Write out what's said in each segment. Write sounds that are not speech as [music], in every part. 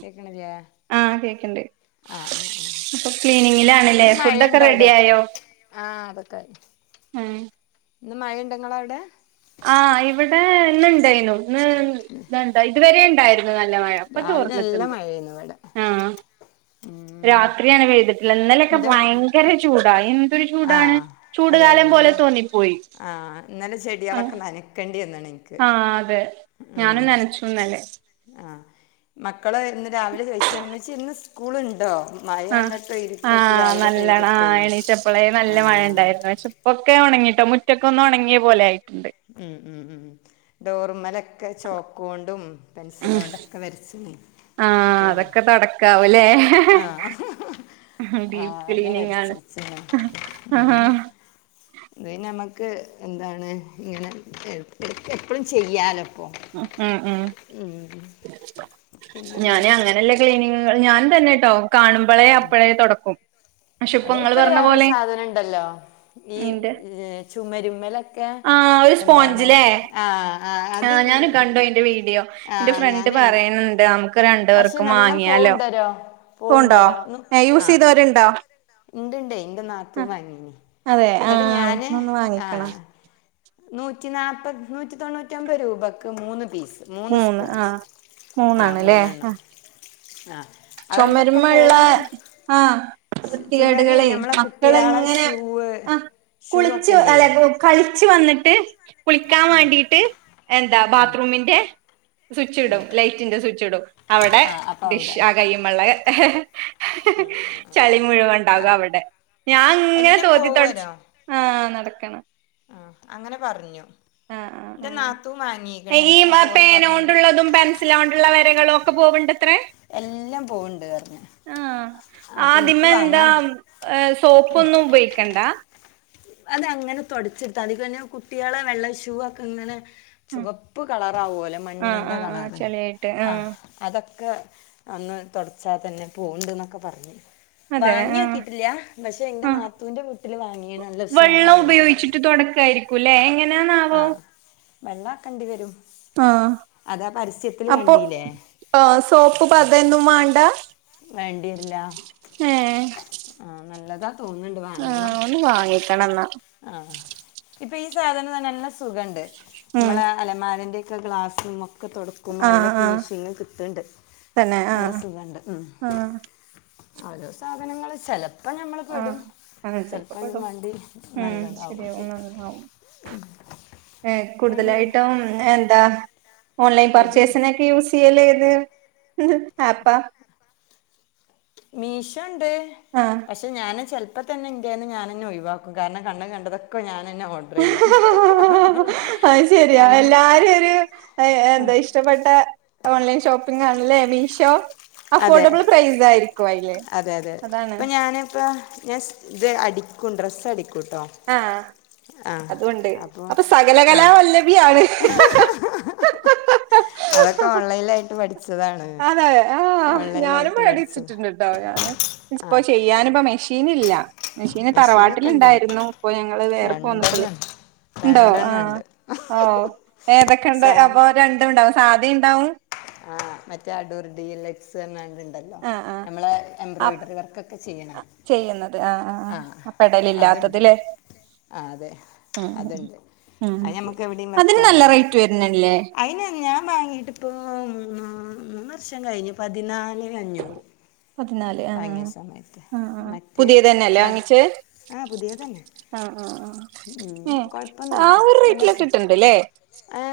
കേക്കണില്യാ ആഹ കേക്കണ്ട് ആഹ് അപ്പൊ ക്ലീനിങ്ങിലാണല്ലേ ഇന്ന് ഫുഡ് ഒക്കെ മഴയുണ്ടോ റെഡി അവിടെ ആയോ? ആഹ് അതൊക്കായി ഉം ഇന്ന് മഴുണ്ടങ്ങള അവിടെ ആഹ് ഇവിടെ ഇന്ന്ണ്ടായ്ന്നു ന്ന് [unintelligible] ഇതുവരെ ഉണ്ടായിരു അ നല്ല മഴ അപ്പൊ രാവിലെ നല്ല ചോർന്നിട്ടുണ്ട് മഴയായിരുന്നു ഇവിടെ ആഹ ഉം രാത്രിയാണ് പെയ്തിട്ടുള്ളത് ന്നലൊക്കെ എന്റെ ഭയങ്കര ചൂടായി ആഹ് അതെ അതെ ഇന്നലെ തോന്നിപ്പോയി ആഹ ഇന്നലെ ചെടികളൊക്കെ നനക്കേണ്ടി [unintelligible] ആഹ അതെ ഞാനും ഉം നനച്ചുന്നലെ ആഹ് മക്കള് ഇന്ന് രാവിലെ ചോയ്ചെണ് മ്മച്ചീ ന്ന് സ്കൂളുണ്ടോ? മഴ ആ അങ്ങട്ട് ഇരുട്ടത്ത് ആഹ് രാവിലെ നല്ലണം ആ പെയ്തിട്ടേ എണീച്ചപ്പളേ നല്ല ആഹ് മഴണ്ടായിരുന്നു പക്ഷെ പ്പൊക്കെ ഉണങ്ങി ട്ടൊ മുറ്റക്ക ഒന്നുണങ്ങ്യപോലെ ആയി ഉം ഉം ഉം ഡോർമലൊക്കെ ചോക്കോ ണ്ടും പെൻസിലോണ്ടൊക്കെ വരച്ച് ആഹ അതൊക്കെ തൊടക്കാവുലെ. ആഹ് ഉം ഹും ഡീപ് ആകെ ക്ലീനിങ് ആണ് വരച്ചച്ച്ണ് ആഹ് അ ഹാ അത് നമ്മക്ക് എന്താണ് ങ്ങനെ എടക്ക് എപ്പഴും ചെയ്യാലോ ഉ ഉംഉം പിന്നെന്താ ഞാന് അങ്ങനല്ല [unintelligible] നിങ്ങൾ ഞാൻ തന്നെ ട്ടോ കാണുമ്പളേ അപ്പഴേ തൊടക്കും പക്ഷെ ഇപ്പൊ അതെ ഇങ്ങള് ഇപ്പര് പറഞ്ഞ വേറരു പോലെ സാധനുണ്ടല്ലോ ഈ നിന്റെ ചുമരുമ്മലൊക്കെ ആ ഒരു എന്താണ് സ്പോഞ്ച്ലേ ആഹ ആ ആ ഞാനും കണ്ടു അയ്‌ന്റെ വീഡിയോ ന്റെ ആഹ് ഫ്രണ്ട് ഞാന് പറയ്ണണ്ട് അമുക്ക് രണ്ട് പക്ഷെ പേർക്കും നല്ല വാങ്ങിയാലോ പോവുണ്ടരോ പോണ്ടോ പോവുണ്ടരോ ഏ യൂസ് ചെയ്തോര്ണ്ടോ? ണ്ട്ണ്ട് ഇന്റെ നാത്തൂൻ വാങ്ങീന് അതെ ആ ന്നിട്ട് ഞാന് ഒന്ന് വാങ്ങിക്കണം ആഹ് നൂറ്റി നാല്പ്പത് നൂറ്റി തൊണ്ണൂറ്റി ഒമ്പത് രൂപയ്ക്ക് മൂന്ന് പീസ്. മൂന്ന് ആഹ മൂന്നാണ്ല്ലേ ആ ആഹ് ചുമരമുള്ള ആഹ ചുമര് വൃത്തികേടുകളെ ഞമ്മളെ കുട്ടിയാളെ മക്കളെങ്ങനെ ഷൂവ് ആ ഷൂ ഒക്കെ കുളിച്ചു ഇല്ലേ അല്ല കളിച്ചു വന്നിട്ട് ട്ട് കുളിക്കാൻ വാണ്ടീട്ട് എന്താ ആ ബാത്റൂമിന്റെ സ്വിച്ച് ഇടും ലൈറ്റിന്റെ സ്വിച്ച് ഇടും അവിടെ ആ അപ്പൊ ഡിഷ് അവിടെ ആ കയ്യ്മ്മള്ളെ ഹ് ഹ് ഹ് ഹ് ഹ് ചളി മുഴുവണ്ടാകും അവിടെ ഞാൻ ങ്ങനെ എല്ലാം തോത്തിത്തൊട്ച്ച് പോവരോ ആഹ നടക്കണം. ആ അങ്ങനെ പറഞ്ഞു. ആഹ ആഹ എന്റെ നാത്തൂൻ ആഹ വാങ്ങീക്കണ് ഈ മ അപ്പോ ഓള് പറഞ്ഞു പേനോണ്ടുള്ളതും പെൻസിലോ ണ്ടുള്ള വരകളോ ക്കെ പോവണ്ടത്രേ എല്ലാം പോവണ്ട് പറഞ്ഞു ആഹ് അപ്പൊ എനിക്ക് ആദ്യമേ എന്താ വാങ്ങാൻ സോപ്പൊന്നും ഉപയോഗിക്കണ്ടാ അത് അങ്ങനെ തുടച്ചിടുത്താതി പിന്നെ കുട്ടികളെ വെള്ള ഷൂ ഒക്കെ ഇങ്ങനെ ചുവപ്പ് കളറാവോലൊ ആഹ് മണ്ണിന്റെ ആഹ് ആഹ് കളറ് ചെളിയായിട്ട് ആ ആഹ് അതൊ ക്കെ അന്ന് തുടച്ചാ തന്നെ പോവുണ്ട് ന്നൊക്കെ പറഞ് അതെ ആഹ് വാങ്ങിയോക്കിട്ടില്ല പക്ഷെ ന്റെ ആഹ് നാത്തൂന്റെ വീട്ടില് വാങ്ങിയാണ് നല്ല വെള്ളം ഉഷാറാണെന്നൊക്കെ പറഞ്ഞു ഉപയോഗിച്ചിട്ട് തൊടക്കായിരിക്കൂല്ലേ എങ്ങനാന്നാവോ? ആ വെള്ളം കണ്ടി വരും ആഹ് അതാ പരസ്യത്തിൽ അപ്പൊ കണ്ടില്ലേ ആ സോപ്പ് പതൊന്നും വേണ്ടാ? വേണ്ടിയരില്ലാ ആ നല്ല ആഹ് ഒന്ന് വാങ്ങിക്കണന്നാ. ആഹ് ഇപ്പൊ ഈ സാധനം തന്നെല്ല സുഖണ്ട് ഉം നമ്മളെ അലമാരീന്റെ ഒക്കെ ഗ്ലാസ്സും ഒക്കെ ഒക്കെ തുടക്കുമ്പോ നല്ല ആഹ് ആഹ് ഫിനിഷിങ് കിട്ടിണ്ട് തന്നെ നല്ല ആഹ് സുഖുണ്ട്. ആഹ്. ആരോ സാധനങ്ങള് ചെലപ്പോ ഞമ്മൾ ആഹ് പെടും അങ്ങനെ ചെലപ്പോ [unintelligible] പെടും മാണ്ടി ഉം ശരിയാകും [unintelligible] ഏ എനിക്കാണെങ്കിൽ കൂടുതലായിട്ടും എന്താ ഓൺലൈൻ പൊടി പിടിച്ച് പർച്ചേസിനൊക്കെ യൂസ് ചെയ്യല് ഏത് ആപ്പാ? മീശോണ്ട് ആഹ് പക്ഷെ ഞാന് ചെൽ പ്പം തന്നെ ഇൻ്റെന്ന് ഞാനന്നൊഴവാക്കും കാരണം കണ്ണ് കണ്ടതൊക്കെ ഞാനെന്നെ ഓർഡർ ചെയ്യും. അത് ശരിയാ ഞമ്മ എല്ലാരും ഒരു എന്താ ഇഷ്ടപ്പെട്ട ഓൺലൈൻ ഷോപ്പിംഗാണല്ലേ. മീഷോ അതെ അഫോർഡബിൾ പ്രൈസായ്രിക്കും. അതെ അതെ ഇപ്പൊ ഞാനിപ്പ ഞാൻ ഇത് അടിക്കും ഡ്രസ് ആഹ് അതു ഒണ്ട് അപ്പോൾ അപ്പൊ ആ സകലകലാ വല്ലഭിയാണ്. അതൊക്കെ ഓൺലൈനിലായിട്ട് പഠിച്ചതാണ് അതെ ആഹ് ഞാനും ഓൺലൈനിലായിട്ട് പഠിച്ചത് പഠിച്ചിട്ടുണ്ട് ട്ടോ ഞാന് ആ ഇപ്പൊ ചെയ്യാന് ഇപ്പോ മെഷീനില്ല. മെഷീന് മെഷീനൊക്കെ ഉണ്ട് എനിക്ക് തറവാട്ടിലിണ്ടായിരുന്നു ഇപ്പൊ ഞങ്ങള് വേറെ പോന്നപ്പള് രണ്ടെണ്ണം ഉണ്ട് ഉണ്ടോ രണ്ടെണ്ണം ആഹ് ഉണ്ട് ഓഹ് ഏതൊ ക്ക്ണ്ട് സാ അപ്പൊ രണ്ടും ഇണ്ടാവും സാധീണ്ടാവും ആഹ് മറ്റേ അടൂർ ഡി ലക്സ ണ്ടല്ലോ ആഹ് ആഹ് നമ്മള അപ് എംബ്രോയ്ഡറി വർക്കൊക്കെ ചെയ്യണേ ചെയ്യുന്നത് ആ ആ പെടല് ഇല്ലാത്തത് ലേ? ആഹ് അതെ അതിണ്ട്. ഉം അത് നമ്മക്ക് എവിടെയും അതിന് നല്ല വെക്കാലോ. റേറ്റ് വരുന്നില്ലേ അയിന് ഞാൻ വാങ്ങീട്ട് ഇപ്പോ, മൂന്ന മൂന്ന് വർഷം കയിഞ്ഞു പതിനാലേ അഞ്ഞൂറ്. പതിനാല് ആഹ് ബാംഗിയ സമയത്ത് ആഹ് ആഹ് ആഹ് മറ്റ് പുതിയത് തന്നെയല്ലേ സ വാങ്ങിച്ചേ ആഹ് പുതിയന്നെ ആഹ് ആഹ് ആഹ്. ആ ഒരു നല്ല റേറ്റിലൊക്കെ രസ കിട്ടിണ്ട്ല്ലേ? ഏ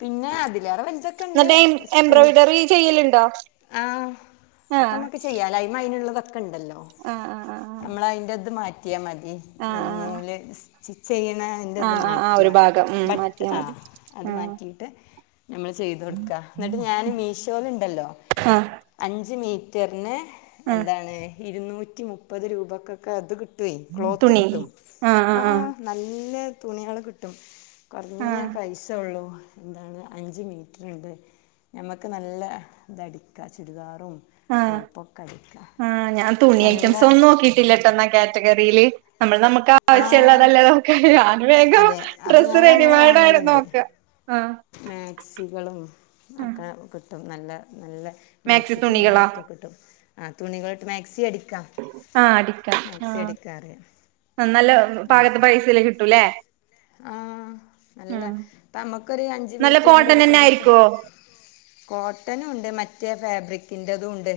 പിന്നെ അതി എന്നിട്ട് എംബ്രോയ്ഡറി ചെയ്യലിണ്ടോ? ആഹ് അക്കമ്മക്ക് ചെയ്യാ [unintelligible] നുള്ളതൊ- ക്കണ്ടല്ലോ ആഹ് ആഹ് ആഹ് നമ്മൾ അയ്ന്റെത് മാറ്റിയാ മതി ആഹ് ആഹ് ആഹ് നൂല് ചെയ്യണതിൻ്റെത് ആഹ് ആഹ് ആഹ് മാറ്റിയ ഒരു ഭാഗം ഉം ബട്ട് മാറ്റിയാ ആ മതി അത് ആഹ് മാറ്റീട്ട് നമ്മൾ ചെയ്തൊട്ക്ക. എന്നിട്ട് ഞാൻ മീഷോലിണ്ടല്ലോ ആഹ് അഞ്ച് മീറ്ററിന് ആഹ് എന്താണ് ഇരുന്നൂറ്റി മുപ്പത് രൂപക്കൊക്കെ അത് കിട്ടും. കിട്ട്വേ ക്ലോത്ത് തുണി കിട്ടും ആഹ് ആ ആഹ് നല്ല തുണികള് കിട്ടും. ആഹ് കുറഞ്ഞ ആഹ് പൈസ ഉള്ളൂ. എന്താണ് അഞ്ച് മീറ്ററിണ്ട് നമക്ക് നല്ലതടിക്ക ചുരിദാർ ആഹ് ആഹ് ഞാൻ തുണി ഐറ്റംസ് നല്ല ഒന്നും നോക്കിട്ടില്ലാട്ടന്നാ കാറ്റഗറില്. നമ്മൾ നമുക്ക് ആഹ് ആവശിള്ളതല്ലേ നോക്ക ഞാൻ വേഗം അതെ അപ്പൊ ഡ്രസ്സ് ഞാൻ അങ്ങനെ റെഡിമെയ്ഡാ വാങ്ങലുണ്ട് നോക്ക ആ. മാക്സികളും ആഹ് ഒക്കെ കിട്ടും നല്ല നല്ല മാക്സി തുണികളൊക്കെ കിട്ടും. ആ തുണികളിട്ട് മാക്സി അടി ആ അടിക്കാം അടിക്കാറിയാം ആ നല്ല പാകത്തെ അടിക്കാം പൈ സെല് കിട്ടൂല്ലേ ആഹ് നല്ല ആഹ് നമുക്കൊരു അഞ്ച് നല്ല മീറ്ററിന്റെ കോട്ടൺ ഒരു തന്നെ തുണി എടുത്ത് ആയിരിക്കുവോ കോട്ടനുണ്ട് മറ്റേ ഫാബ്രിക് ൻ്റെതുംണ്ട്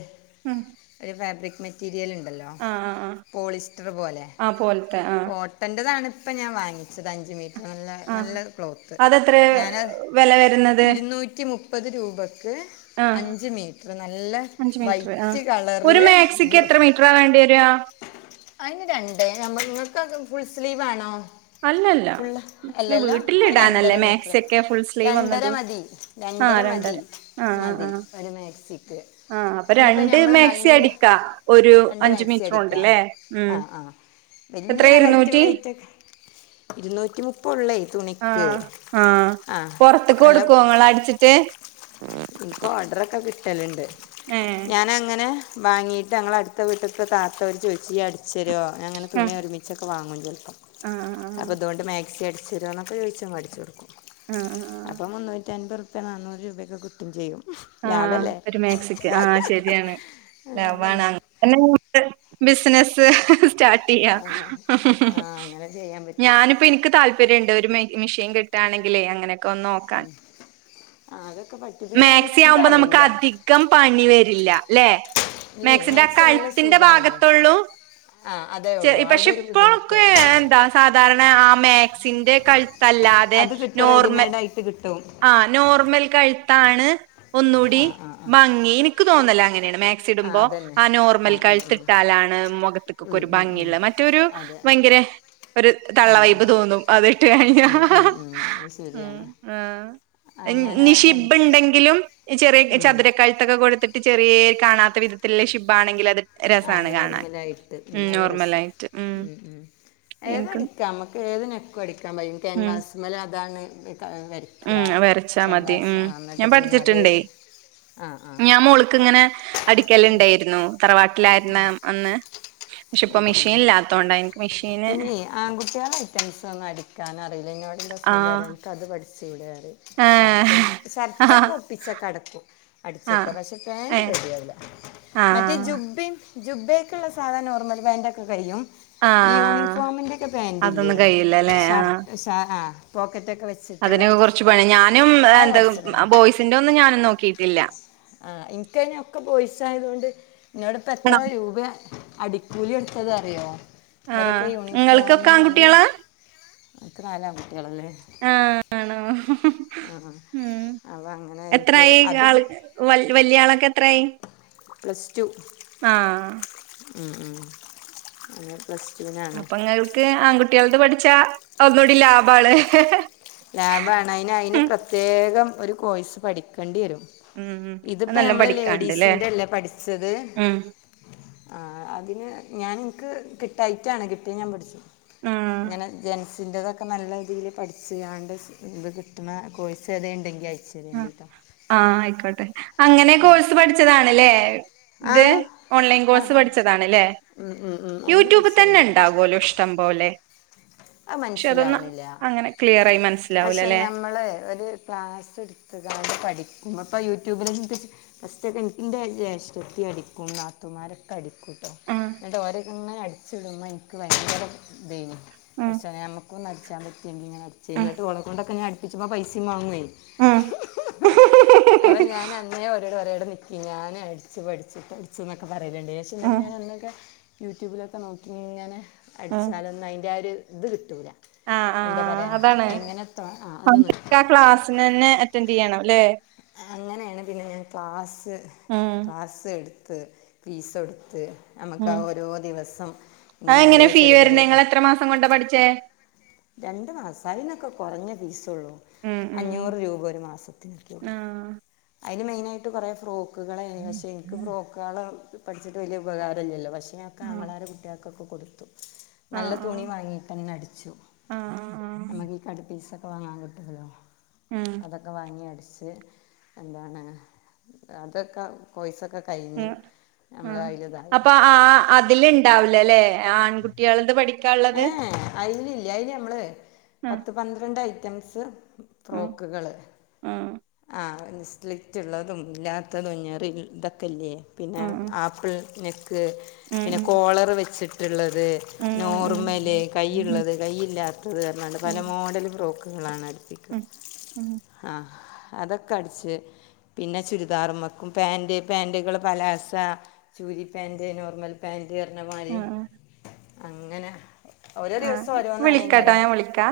ഉം ഒരു ഫാബ്രിക് മെറ്റീരിയൽ ഉണ്ട്. ണ്ടല്ലോ ആഹ് ആഹ് ആഹ് പോളിസ്റ്റർ പോലെ ആ പോലത്തെ ആഹ് കോട്ടൻ്റതാണ് ഇപ്പ ഞാൻ വാങ്ങി ച്ചതഞ്ച് മീറ്ററ് നല്ല ആഹ് നല്ല ക്ലോത്ത് അതെത്ര ഞനത് വെല വരുന്നത് ഇര്ന്നൂറ്റി മു മുപ്പത് രൂപ ക്ക് ആഹ് അഞ്ച് മീറ്ററ് നല്ല അഞ്ച് മീറ്റർ വൈറ്റ് ആഹ് ഒരു കളർല് മാക്സിക്ക് ബ്ലു എത്ര മീറ്ററാ വേണ്ടി രാ അയ്ന് രണ്ടേ ന ഇങ്ങക്ക് ഫുൾ സ്ലീവ് ആണോ അല്ലല്ല ഫുള് ഫുൾ സ്ലീവ് അല്ലല്ലോ വീട്ടിലിടാനല്ലേ രണ്ടര മാക്സി മീറ്ററ് ഒക്കെ ഫുൾ സ്ലീവ് രണ്ടര ഒന്നിടും മതി ആ രണ്ടര മതി ആ ആ ആ മതി ഒരു മേക്സിക് ആ അപ്പൊ ഇനിയിപ്പോ രണ്ട് ഞമ്മള് മാക്സി നല്ല അടിക്കാ ഒരു രണ്ട് അഞ്ചു മാക്സി മീറ്റർ അടിക്കാ കൊണ്ടല്ലേ ഉം ആ ആ എത്ര വല്യയ ഹൈറ്റും ഇരുന്നൂറ്റി വൈറ്റ ക്കെ ഇരുന്നൂറ്റി മുപ്പെള്ളെ ആ ആ പൊർത്ത്ക്ക് നല്ല കൊടുക്കേ ഇങ്ങള അടിച്ചിട്ട് ട്ടല്ണ്ട് ഏ ഞാനങ്ങനെ വാങ്ങയിട്ട് ഞങ്ങള് അടുത്ത വീട്ട്ത്തെ താത്ത ഓര് ചോയ്ച്ച് ഇയ്യ്അടിച്ച് രോ ഞാ ഇങ്ങനെ ആ തുണിഒരുമിച്ചൊക്കെ വാങ്ങും ആ അപ്പം ആ തോണ്ട് മാക്സി അടച്ച് തരോ ന്നൊക്കെ ചോയിച്ചും അടിച്ച് കൊട്ക്കും ആ ആ അപ്പം മുന്നൂറ്റി അൻമ്പ ർപ്യ നാന്നൂറ് രൂപയൊക്കെ കിട്ടും ചെയ്യും ആ ലാഭല്ലേ ഒരു മേക്സിക്ക് ആ ശരിയാണ് ലാബാണ് ലാഭല്ലേ അങ്ങനെ കൂടുതൽ ബി സ്നസ് സ്റ്റാട്ട്ചെയ്യാം ആ ആ അങ്ങനെ ചെയ്യാൻ പറ്റും ഞാനിപ്പോ ഇൻക്ക് താല്പര്യ ണ്ട് ഒരു മെഷീൻ കിട്ടായാണെങ്കിലേ അങ്ങനെയൊക്കെ ഒന്ന് നോക്കാൻ ആത് മാക്സി ആവുമ്പോ നമുക്ക് അധികം പണി വരില്ല ല്ലെ ഇല്ലേ മാക്സിന്റെ മാക്സി എല്ലാം കഴുത്തിന്റെ സുഖമാണ് ഭാഗത്തൊള്ളൂ ആ അതേ ഉള്ളൂ പക്ഷെ അവിടെ ഒരു ഇപ്പോഴൊക്കെ ബുദ്ധിമുട്ടുള്ളൂ എന്താ സാധാരണ ആ മാക്സിന്റെ കഴു തല്ലാതെ അത് കിട്ടും നോർമൽ റെഡിമെയ്ഡ് ആയിട്ട് കിട്ടും ആ നോർമൽ കഴുത്താണ് ഒന്നുകൂടി ആ ആ ആ ഭങ്ങി എനിക്ക് തോന്നല ങ്ങനെ ണ് മാക് ആ ഇടുമ്പോ അതന്നെ ആ നോർമൽ ആ ആ കഴുത്ത് ട്ടാലാണ് മുഖത്ത്ക്കൊക്കെ ഉം, ഒരു ഉം, ഉം. ഭംഗിള്ള മറ്റൊരു അതെ ഭയങ്കര ഒരു തള്ളവയ്പ് തോന്നും അത് ഇട്ട് കഴിഞ്ഞാ ഉം, ഉം, ഉം. അത് ശരിയാണ് ആ അങ്ങനെ ഇഞ്ഞ് ശിപ്പ്ണ്ടെങ്കിലും ചെറിയ ഉം. ചതുര കഴുത്തൊക്കെ കൊടുത്തിട്ട് ചെറെ കാണാത്ത വിധത്തില്ല ഷിബാണെങ്കിലത് ആ നോർമലായിട്ട് ഉം അതാ രസം ഉം ഉം ഏതും എനിക്ക് അടിക്കാ ഞമ്മക്ക് ഏത് നക്കും അടിക്കാൻ പയും ഉം ക്യാൻവാസ് മല് അതാണ് ഉം വരക്കാ വരച്ചാ മതി കേൻവാസ് ഉം ഞാൻ ന്നട്ട് പിന്നെ അത് പഠിച്ചിട്ടുണ്ടേ ആ ഞാൻ മോൾക്ക് ആ ഇങ്ങനെ അടിക്കല് ണ്ടേയിരുന്നു തറവാട്ടിലായിരുന്ന അന്ന് പക്ഷെ ഇപ്പ മെഷീല്ലാത്തോ പിന്നെ ആൺകുട്ട്യോളെ ഐറ്റംസ് ഒന്നും അടിക്കാൻ അറീല്ല ഇന്നോട് ഇന്റെ ആ ഹസ്ബൻഡ് പറിം അൻ ക്ക് അത് പടി ചൂടെ ത് ഏ ഷർട്ടും ആ ഷർട്ടൊക്കെ ഒപ്പിച്ചൊക്കെ അടക്കും ആ അടിച്ചു ട്ടോ പക്ഷേ ഏ പാൻറ് റെഡിയാവൂല്ല ആ മറ്റേ ജുബ്ബ ജുബ്ബേ ക്ക്ള്ള സാധാ നേർമ്മൽ ഫേന്റെക്കെ കഴിയും ആ ഈ യൂണിഫോമിന്റെക്കെ പാൻറ്ല്ലേ അതൊന്നും കഴിയില്ലല്ലേ ആ ഷർ ഷാ ആ പോക്കറ്റ്ക്കെ വെച്ച് അതിനൊക്കെ കൊർച്ച് പണിഞാനും പണി എന്താ ബോയ്സിന്റെ ഒന്നും ഞാനും നോക്കിട്ടില്ല ആ ഇൻക്ക് അയിന് ഒക്കെ ബോയ്സ് ആയതോണ്ട് ഇന്നോട് പ്പം എത്ര രൂപാ അടിക്കൂലി എടുത്തത് അറിയോ ആ ഇവരൊക്കെ ഇങ്ങൾക്കൊക്കെ ആൺകുട്ടിയാളാ അൻ ക്ക് നാലാ കുട്ടിയാളല്ലേ ആണോ ഉം എനിക്ക് എത്രായി അത് ആൾ വലിയ ആൾക്കെ എത്രായി? Plus two. ആ ഉ ഉം [inaudible] അപ്പൊ ഇങ്ങൾക്ക് ആൺകുട്ടോ ൾത്പഠിച്ചാ ഒന്നൂടിലാ ലഭാണ് അയ്ന് അയിന് പ്രത്യേകം ഒര് കോഴ്സ് പഠിക്കണ്ടി വരും ഉം ഇത് പ്പം നല്ലോം ഞമ്മള് പഠിക്കാണ്ട്ല്ലേ ലേഡീസിന്റെ ല്ലേ പഠിച്ചത് ഉം ആ അത് പിന്നെ ഞാൻ ഇൻക്ക് കിട്ടായ്റ്റാണ് കിട്ടിയാ ഞാൻ പഠിച്ചും ആഹ് ഇങ്ങനെ ജെൻസ് ഇതിന്റെ തൊക്കെ നല്ല ഇതീല് പഠിച്ച് കാണ്ട് ഇത്കിട്ട്ണകോഴ്സ് ഏതേ ണ്ടെങ്കി ആയിക്ക് ആ ആയിക്കോട്ടെ അങ്ങനെ കോഴ്സ് പഠിച്ചതാണ് ല്ലേ. ആ ഇത് ഓൺലൈൻ കോഴ്സ് ആഹാ പഠിച്ചതാണ് ല്ലേ. ഉം ഉം ഉം. അങ്ങനെ യൂട്യൂബ് തന്നെ പഠിച്ചതുകൊണ്ട് ഉണ്ടാകല്ലോ ഇഷ്ടം പോലെ. അത് പക്ഷെ അതൊന്ന് മനസ്സിലാവണില്ല അങ്ങനെ ക്ലിയറായി മൻ പക്ഷെ ഞമ്മള് ഒരു ക്ലാസ് സ്ട്ത്ത്ക്കാട്ട് പഠിക്കുമ്പം ഇപ്പം യൂട്യൂബില് [unintelligible] ഫസ്റ്റ്ക്കെ ഇൻ ഇൻ്റെ ജേഷ്ടത്തി അടിക്കും. നാത്തുമാരൊക്കെ അടിക്കൂട്ടോ. ആഹ് ഇന്നട്ട് ഓരക്കെ ഇങ്ങനെ അടിച്ചിടുമ്പം ഇൻക്ക് ഭയങ്കര ഇതേനി. ആഹ് പടച്ചോനേ നമുക്കും ഒന്ന് അട്ച്ചാൻ പറ്റിയെങ്കിങ്ങനെ അടിച്ചേനി ആഹ് ഇന്നട്ട് ഓളക്കൊണ്ടൊക്കെ ഞാൻ അടുപ്പിച്ചുംമ്പം പൈസിം മാങ്ങുവേ. ആഹ് അവ ഞാൻ അന്നേ ഓരോട് പറയാ ടെ നിക്കി ഞാൻ അടിച്ച് പഠിച്ചിട്ടടിച്ചും എന്നൊക്ക പറയലണ്ട് പക്ഷെ ഉം ഞാൻ അന്നൊക്കെ യൂട്യൂബിലൊ ക്കെ നോക്കി ഇങ്ങനെ ഉം അടിച്ചാലൊന്നും അയിൻ്റെ ആ ഒരു ഇത് കിട്ടൂല്ല. എന്താ പറയാ അണ്. [unintelligible] ക്ലാസ് നെന്നെ അറ്റൻഡ് ചെയ്യണം ല്ലെ. അങ്ങനേണ് പിന്നെ ഞാൻ ക്ലാസ് ഉം ക്ലാസ് എടുത്ത് ഫീസൊടുത്ത് ഉം ഇങ്ങനെ ഓരോ അഎങ്ങനെ ഫീ ചെറിയ വര്ണേ ചെറിയ ക- നിങ്ങള് എത്ര മാസം കൊണ്ടാ പഠിച്ചേ? രണ്ട് മാസാ. അയിനൊക്കെ കൊറഞ്ഞ ഫീസൊള്ളൂ. ഉം അഞ്ഞൂറ് രൂപ ഒരു മാസത്തിന് അത്രയൊള്ളൂ. ആഹ്. അയില് മെയിനായിട്ട് കൊറെ ഫ്രോക്കുകളേനി. പക്ഷേ ഇൻക്ക് ഫ്രോക്കേൾ പഠിച്ചിട്ട് വലിയ ഉപകാരല്ലല്ലോ പക്ഷേ പിന്ന അ ഒക്കെ ആങ്ങളാരെ കുട്ടികൾക്കൊക്കെ കൊടുത്തു ആഹ് നല്ല ആഹ് തുണി വാങ്ങിട്ടന്നെ അടിച്ചു. ആഹ് ആഹ് ആഹ് ആഹ് നമുക്ക് ഈ കട് പീസ് ഒക്കെ വാങ്ങാൻ കിട്ടൊല്ലോ ഉം അതൊക്കെ വാങ്ങി അടി ച്ച് എന്താണ് അതൊക്കെ കോഴ്സൊക്ക ഉ ആഹ് അപ്പൊ ആ അതില് ഇണ്ടാവി ല്ല ലേ ആൺകുട്ടിയേൾത് പഠി ഏഹേ അയില് ഇല്ല്യ. അയില് നമ്മള് ആഹ് പത്ത് പന്ത്രണ്ട് ഐറ്റംസ് ആഹ് ഫ്രോക്കുകള്. ആഹ് ആഹ് സ്ലിറ്റ് ഇള്ളതും ഇല്ലാത്തതും ഞറി ഇതൊക്കെല്ലേ പിന്നെ ആഹ് ആപ്പിൾ നെ ക്ക് ഉം പിന്നെ കോളറ് വെച്ചിട്ട്ള്ളത് ഉം ഉം ഉം മുറുമൽ, കൈയ്ള്ളത്, കൈയില്ലാത്തത് പറഞ്ഞാണ്ട് പല ഉം മോഡൽ ഫ്രോക്കുകളാണ് ത്. ഉം ഉം ഉം [unintelligible] ആഹ് അതൊക്കെ അടിച്ച് പിന്നെ ചുരിദാറ്മ്മക്കും പാൻറ് പാൻറുകൾ പലാസ ചു രി പേൻ്റ്, നോർമൽ പേൻ്റ് പറഞ്ഞ മാരി ആഹ് അങ്ങനെ ഓരോ ദിവസം ആഹ് വിളിക്കാട്ടോ ഓരോന്നാണെക്കാരം ഞാൻ വിളിക്കാ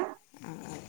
ആഹ്